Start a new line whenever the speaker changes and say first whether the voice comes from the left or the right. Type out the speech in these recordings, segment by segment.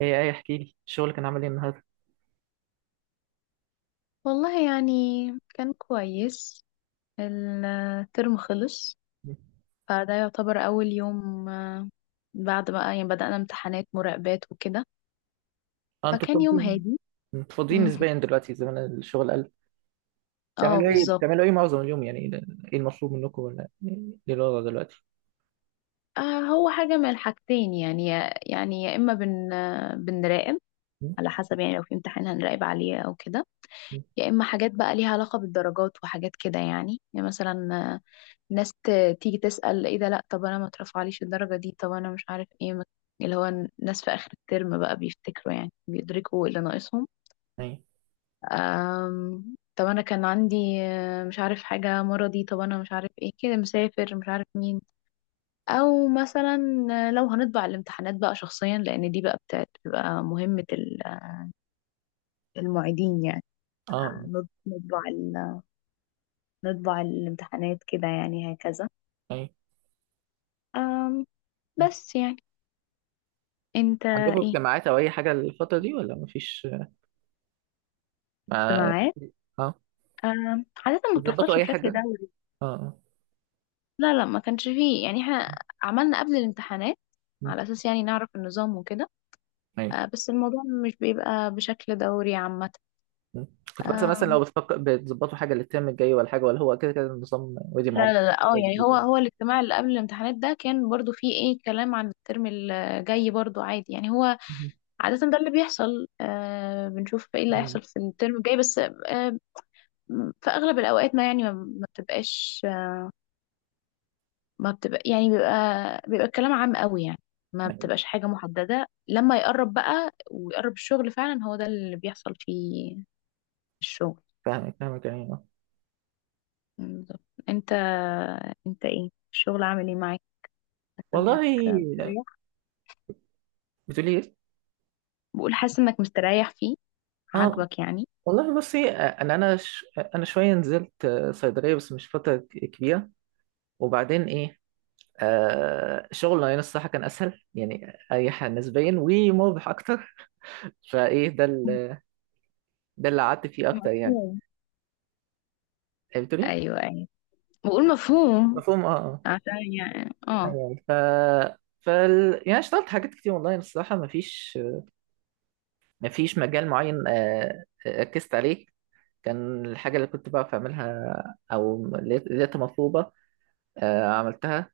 right: ايه احكي لي الشغل كان عامل ايه النهارده.
left: والله يعني كان كويس. الترم خلص. فده يعتبر أول يوم بعد بقى يعني بدأنا امتحانات مراقبات وكده.
right: اه انتوا
left: فكان يوم
right: فاضيين،
left: هادي.
right: انتوا فاضيين
left: مم.
right: نسبيا دلوقتي، زمان الشغل قل.
left: اه
right: بتعملوا ايه
left: بالظبط.
right: بتعملوا ايه معظم اليوم يعني؟ ايه المطلوب منكم، ولا ايه الوضع دلوقتي؟
left: هو حاجة من الحاجتين، يعني يعني يا إما بن آه، بنراقب،
right: م?
left: على حسب، يعني لو في امتحان هنراقب عليه أو كده.
right: م.
left: يا إما حاجات بقى ليها علاقة بالدرجات وحاجات كده، يعني مثلا ناس تيجي تسأل ايه ده، لا طب انا ما اترفعليش الدرجة دي، طب انا مش عارف ايه اللي هو الناس في اخر الترم بقى بيفتكروا، يعني بيدركوا اللي ناقصهم.
right: ايه.
left: طب انا كان عندي مش عارف حاجة مرضي، طب انا مش عارف ايه كده، مسافر، مش عارف مين، او مثلا لو هنطبع الامتحانات بقى شخصيا، لان دي بقى بتبقى مهمة المعيدين يعني.
right: اه.
left: نطبع نطبع الامتحانات كده، يعني هكذا.
right: ايه.
left: أم... بس يعني. انت
right: عندكم
left: ايه؟
right: اجتماعات او اي حاجه الفتره دي ولا مفيش؟
left: انت
right: ما
left: معايا؟
right: اه،
left: عادة ما
right: بتظبطوا
left: بتحصلش
right: اي
left: بشكل
right: حاجه؟
left: دوري.
right: اه اه.
left: لا لا ما كانش فيه، يعني احنا عملنا قبل الامتحانات
right: م.
left: على أساس، يعني نعرف النظام وكده.
right: ايه.
left: بس الموضوع مش بيبقى بشكل دوري عامة.
right: م. كنت بحسب مثلا
left: آم،
right: لو بتفكر بتظبطوا حاجه للترم الجاي، ولا حاجه، ولا هو كده كده النظام ودي
left: لا
right: معاكم؟
left: لا لا، اه
right: حاجة
left: يعني هو
right: جديدة.
left: هو الاجتماع اللي قبل الامتحانات ده كان برضو فيه ايه كلام عن الترم الجاي، برضو عادي، يعني هو
right: م.
left: عادة ده اللي بيحصل، بنشوف ايه اللي
right: م.
left: هيحصل في الترم الجاي، بس في أغلب الأوقات ما يعني ما بتبقاش، ما بتبقى يعني بيبقى، الكلام عام قوي، يعني ما
right: أيوة.
left: بتبقاش حاجة محددة. لما يقرب بقى ويقرب الشغل فعلا، هو ده اللي بيحصل فيه الشغل.
right: فاهمك فاهمك يعني.
left: بالظبط. انت انت ايه الشغل عامل ايه معاك؟ حاسس انك
right: والله،
left: مستريح؟
right: بتقولي ايه؟
left: بقول حاسس انك مستريح فيه،
right: اه.
left: عاجبك يعني؟
right: والله بصي، انا شويه نزلت صيدليه بس مش فتره كبيره. وبعدين ايه، شغل يعني، الصراحه كان اسهل، يعني اريح نسبيا، ومربح اكتر. فايه ده ال... ده اللي قعدت فيه اكتر يعني.
left: مفهوم.
right: بتقولي إيه؟
left: ايوه ايوه، بقول مفهوم.
right: مفهوم اه اه.
left: عشان يعني اه.
right: أيوة. يعني اشتغلت حاجات كتير، والله الصراحه مفيش، مفيش مجال معين ركزت عليه. كان الحاجه اللي كنت بعرف اعملها او لقيتها مطلوبه، عملتها.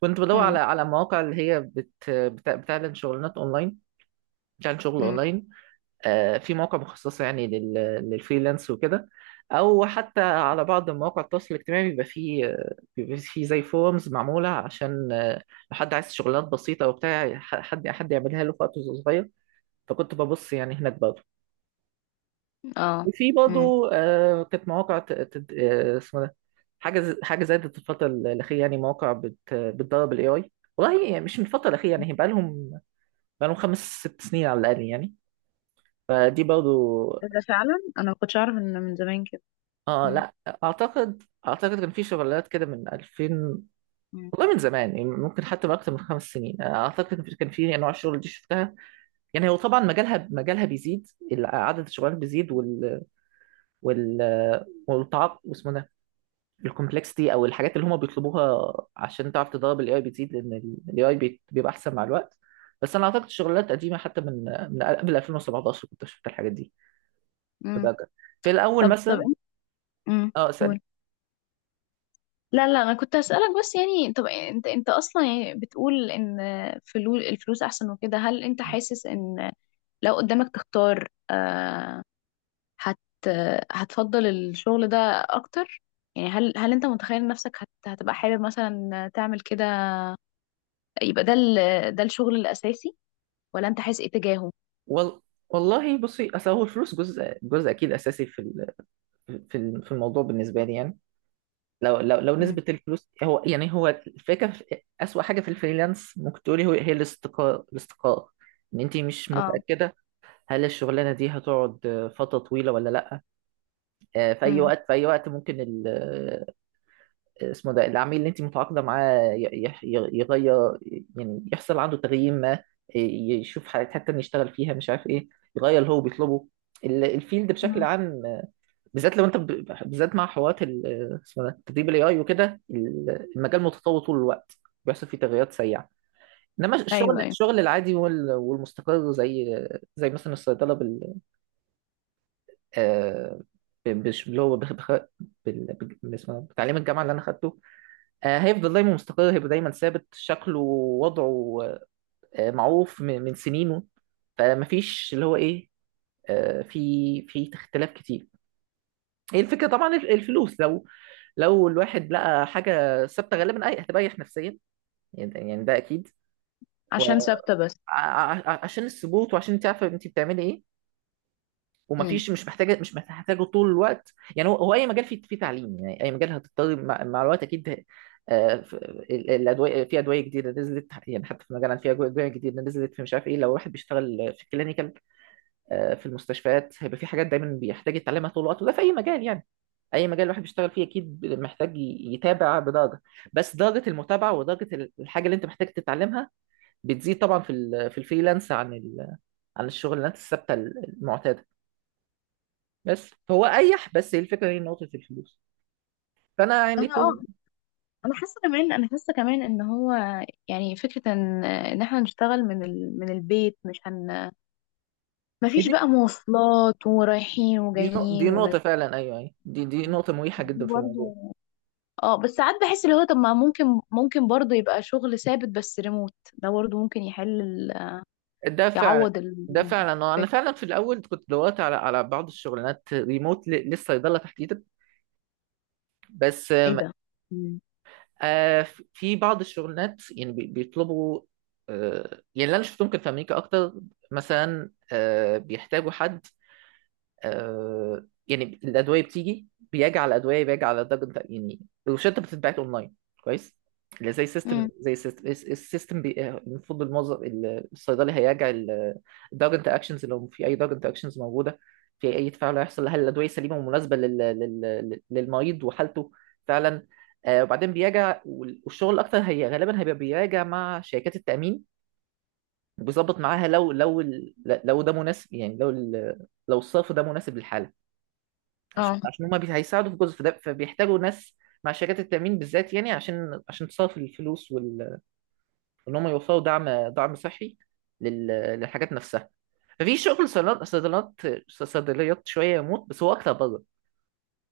right: كنت بدور
left: امم.
right: على على مواقع اللي هي بتعلن شغلانات اونلاين، بتعلن شغل
left: امم.
right: اونلاين. في مواقع مخصصه يعني للفريلانس وكده، او حتى على بعض مواقع التواصل الاجتماعي بيبقى فيه بيبقى فيه زي فورمز معموله عشان لو حد عايز شغلانات بسيطه وبتاع حد يعملها له في وقت صغير. فكنت ببص يعني هناك برضه.
left: اه.
right: وفي
left: امم.
right: برضه كانت مواقع اسمه ده، حاجه زادت الفتره الاخيره، يعني مواقع بتدرب الاي اي. والله يعني مش من الفتره الاخيره، يعني بقى لهم، بقى لهم خمس ست سنين على الاقل يعني. فدي برضه.
left: ده فعلا انا ما كنتش اعرف ان من زمان كده.
right: اه
left: امم.
right: لا، اعتقد كان في شغلات كده من 2000.
left: امم.
right: والله من زمان يعني، ممكن حتى من اكتر من خمس سنين، اعتقد كان في، كان في انواع الشغل دي شفتها. يعني هو طبعا مجالها بيزيد، عدد الشغلات بيزيد، وال والتعاقد، الكومبلكسيتي او الحاجات اللي هم بيطلبوها عشان تعرف تدرب الاي اي بتزيد، لان الاي اي بيبقى احسن مع الوقت. بس انا اعتقد شغلات قديمه حتى من، من قبل 2017، كنت شفت الحاجات دي
left: امم.
right: أتذكر. في الاول
left: طب طب.
right: مثلا.
left: امم.
right: اه اسال.
left: لا لا، انا كنت هسألك، بس يعني طب انت اصلا يعني بتقول ان الفلوس احسن وكده. هل انت حاسس ان لو قدامك تختار آه هت هتفضل الشغل ده اكتر؟ يعني هل انت متخيل نفسك هتبقى حابب مثلا تعمل كده، يبقى ده ال ده الشغل الاساسي؟ ولا انت حاسس ايه تجاهه؟
right: وال... والله بصي، اصل هو الفلوس جزء اكيد اساسي في في الموضوع بالنسبه لي يعني. لو
left: امم.
right: نسبه الفلوس هو يعني، هو الفكره اسوأ حاجه في الفريلانس ممكن تقولي هو، هي الاستقرار. الاستقرار، ان انت مش
left: اه.
right: متاكده هل الشغلانه دي هتقعد فتره طويله ولا لا. في اي
left: امم.
right: وقت، في اي وقت ممكن اسمه ده، العميل اللي انت متعاقده معاه يغير، يعني يحصل عنده تغيير ما، يشوف حاجات حتى إن يشتغل فيها، مش عارف ايه، يغير اللي هو بيطلبه. الفيلد بشكل عام بالذات لو انت بالذات مع حوارات اسمه ده، تدريب الاي اي وكده، المجال متطور طول الوقت، بيحصل فيه تغيرات سريعه. انما
left: ايوه ايوه.
right: الشغل العادي والمستقر زي زي مثلا الصيدله، آه، اللي هو بال... اسمه، بتعليم الجامعه اللي انا خدته، هيفضل دايما مستقر، هيبقى دايما ثابت شكله ووضعه، معروف من من سنينه. فمفيش اللي هو ايه، آه، في في اختلاف كتير. هي الفكره طبعا، الفلوس، لو لو الواحد لقى حاجه ثابته، غالبا اي هتريح نفسيا، يعني ده اكيد.
left: عشان ثابتة بس.
right: وعشان الثبوت، وعشان تعرف انت بتعملي ايه،
left: امم.
right: ومفيش، مش محتاجه مش محتاجه طول الوقت. يعني هو اي مجال فيه، فيه تعليم، يعني اي مجال هتضطر مع مع الوقت اكيد، الادويه، في ادويه جديده نزلت يعني، حتى في مجالنا في ادويه جديده نزلت في، مش عارف ايه، لو واحد بيشتغل في الكلينيكال في المستشفيات، هيبقى في حاجات دايما بيحتاج يتعلمها طول الوقت، وده في اي مجال يعني. اي مجال الواحد بيشتغل فيه اكيد محتاج يتابع بدرجه، بس درجه المتابعه ودرجه الحاجه اللي انت محتاج تتعلمها بتزيد طبعا في في الفريلانس عن عن الشغلانات الثابته المعتاده. بس هو اريح، بس هي الفكره، هي نقطه الفلوس. فانا يعني
left: انا
right: طول.
left: اه انا حاسه كمان، ان هو يعني فكره ان احنا نشتغل من البيت، مش مفيش
right: دي
left: بقى مواصلات ورايحين وجايين
right: دي نقطه فعلا، ايوه ايوه، دي نقطه مريحه
left: دي
right: جدا في
left: برضو.
right: الموضوع.
left: اه، بس ساعات بحس اللي هو طب ما ممكن، ممكن برضو يبقى شغل ثابت بس ريموت، ده برضو ممكن يحل
right: ده فعلا،
left: يعوض
right: ده فعلا انا
left: الفكره.
right: فعلا في الاول كنت دورت على على بعض الشغلانات ريموت للصيدله تحديدا، بس
left: ايه
right: آم،
left: ده؟ مم.
right: آه، في بعض الشغلانات يعني بيطلبوا، يعني اللي انا شفتهم كان في امريكا اكتر. مثلا بيحتاجوا حد يعني، الادويه بتيجي، بيجي على الادويه بيجي على درجه يعني، الروشته بتتبعت اونلاين كويس، اللي زي سيستم،
left: مم.
right: زي سيستم السيستم المفروض الموظف الصيدلي هيراجع الدرج انتر اكشنز، لو في اي درج انتر اكشنز موجوده، في اي تفاعل هيحصل، هل الادويه سليمه ومناسبه للمريض وحالته فعلا. وبعدين بيراجع، والشغل الاكتر هي غالبا هيبقى بيراجع مع شركات التامين، وبيظبط معاها لو لو ده مناسب، يعني لو الصرف ده مناسب للحاله، عشان
left: اه.
right: عشان هما هيساعدوا في جزء، فده فبيحتاجوا ناس مع شركات التأمين بالذات يعني، عشان عشان تصرف الفلوس وان هم يوفروا دعم، دعم صحي للحاجات نفسها. ففي شغل صيدلات صيدليات شوية يموت، بس هو أكتر بره،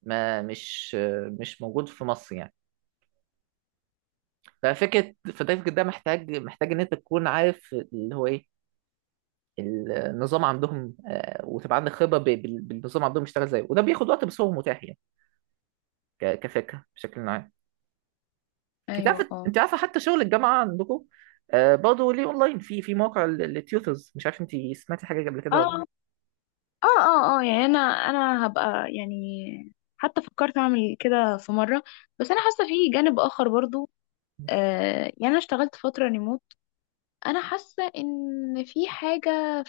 right: ما مش، مش موجود في مصر يعني. ففكرة فده فكرة ده محتاج، محتاج إن أنت تكون عارف اللي هو إيه النظام عندهم، وتبقى عندك خبرة بالنظام عندهم بيشتغل إزاي، وده بياخد وقت، بس هو متاح يعني، كفكرة بشكل عام. انت
left: ايوه.
right: عارفه،
left: اه
right: انت عارفه حتى شغل الجامعه عندكم برضه ليه اونلاين، في في موقع التيوترز، مش عارف انت سمعتي حاجه قبل كده ولا.
left: اه اه. اه اه، يعني انا هبقى، يعني حتى فكرت اعمل كده في مره، بس انا حاسه في جانب اخر برضو.
right: لا.
left: يعني انا اشتغلت فتره ريموت، انا حاسه ان في حاجه،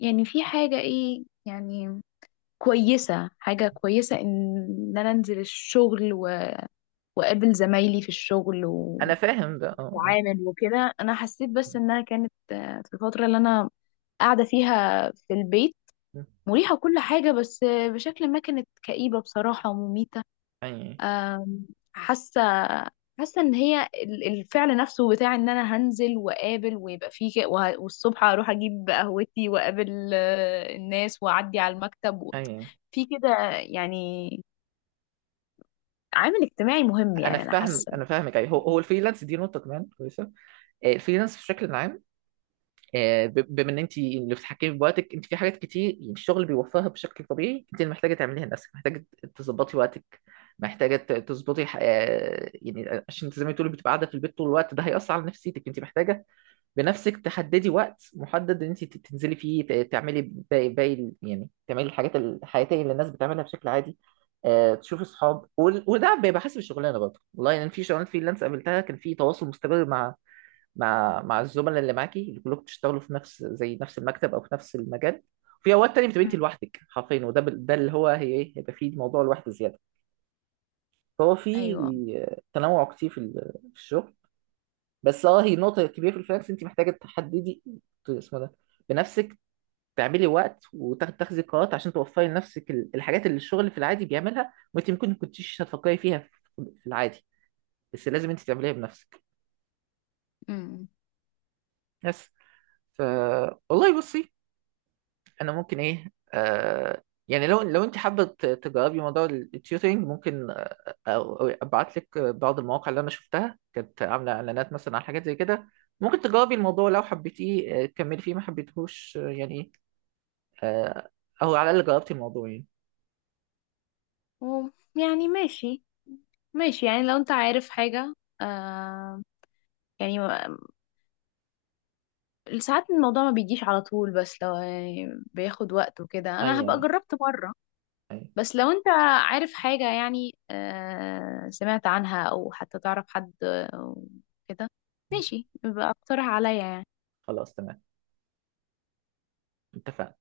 left: يعني في حاجه ايه يعني، حاجه كويسه ان انا انزل الشغل واقابل زمايلي في الشغل،
right: انا فاهم ده اه.
left: واتعامل وكده. انا حسيت بس انها كانت في الفتره اللي انا قاعده فيها في البيت،
right: اه
left: مريحة كل حاجة، بس بشكل ما كانت كئيبة بصراحة ومميتة.
right: اي
left: أم، حاسه، ان هي الفعل نفسه بتاع ان انا هنزل واقابل، ويبقى فيه والصبح اروح اجيب قهوتي واقابل الناس، واعدي على المكتب
right: اي.
left: في كده يعني. عامل اجتماعي مهم
right: انا
left: يعني، انا
right: فاهم،
left: حاسه.
right: انا فاهمك. اي، هو الفريلانس دي نقطه كمان كويسه. الفريلانس بشكل عام، بما ان انت اللي بتتحكمي بوقتك انت في حاجات كتير يعني الشغل بيوفرها بشكل طبيعي، انت اللي محتاجه تعمليها لنفسك. محتاجه تظبطي وقتك، محتاجه تظبطي يعني عشان انت زي ما تقولي بتبقى قاعده في البيت طول الوقت، ده هيأثر على نفسيتك. انت محتاجه بنفسك تحددي وقت محدد ان انت تنزلي فيه تعملي باقي يعني تعملي الحاجات الحياتيه اللي الناس بتعملها بشكل عادي، تشوفي اصحاب وده بيبقى حسب الشغلانه برضه. والله يعني في شغلانه فريلانس قابلتها، كان في تواصل مستمر مع مع الزملاء اللي معاكي، اللي كلكم بتشتغلوا في نفس، زي نفس المكتب، او في نفس المجال. في اوقات تانية بتبقى
left: مم.
right: انت لوحدك حرفيا، وده ده اللي هو هي ايه، هيبقى فيه موضوع لوحده زياده. فهو في
left: ايوه.
right: تنوع كتير في في الشغل. بس اه، هي نقطة كبيرة في الفريلانس، انت محتاجة تحددي، اسمه ده، بنفسك تعملي وقت وتاخدي قرارات عشان توفري لنفسك الحاجات اللي الشغل في العادي بيعملها، وانت ممكن ما كنتيش هتفكري فيها في في العادي، بس لازم انت تعمليها بنفسك.
left: امم.
right: بس. ف، والله بصي، انا ممكن ايه، يعني لو لو انت حابه تجربي موضوع التيوترينج، ممكن ابعت لك بعض المواقع اللي انا شفتها كانت عامله اعلانات مثلا على حاجات زي كده. ممكن تجربي الموضوع، لو حبيتيه تكملي فيه، ما حبيتهوش آه، او على الاقل جربتي الموضوع يعني.
left: و- يعني ماشي، ماشي يعني لو انت عارف حاجه آه يعني ساعات الموضوع ما بيجيش على طول، بس لو يعني بياخد وقت وكده،
right: اي
left: انا هبقى
right: يعني.
left: جربت مره.
right: أي.
left: بس لو انت عارف حاجة، يعني سمعت عنها او حتى تعرف حد كده، ماشي، يبقى اقترح عليا يعني.
right: خلاص تمام، اتفقنا.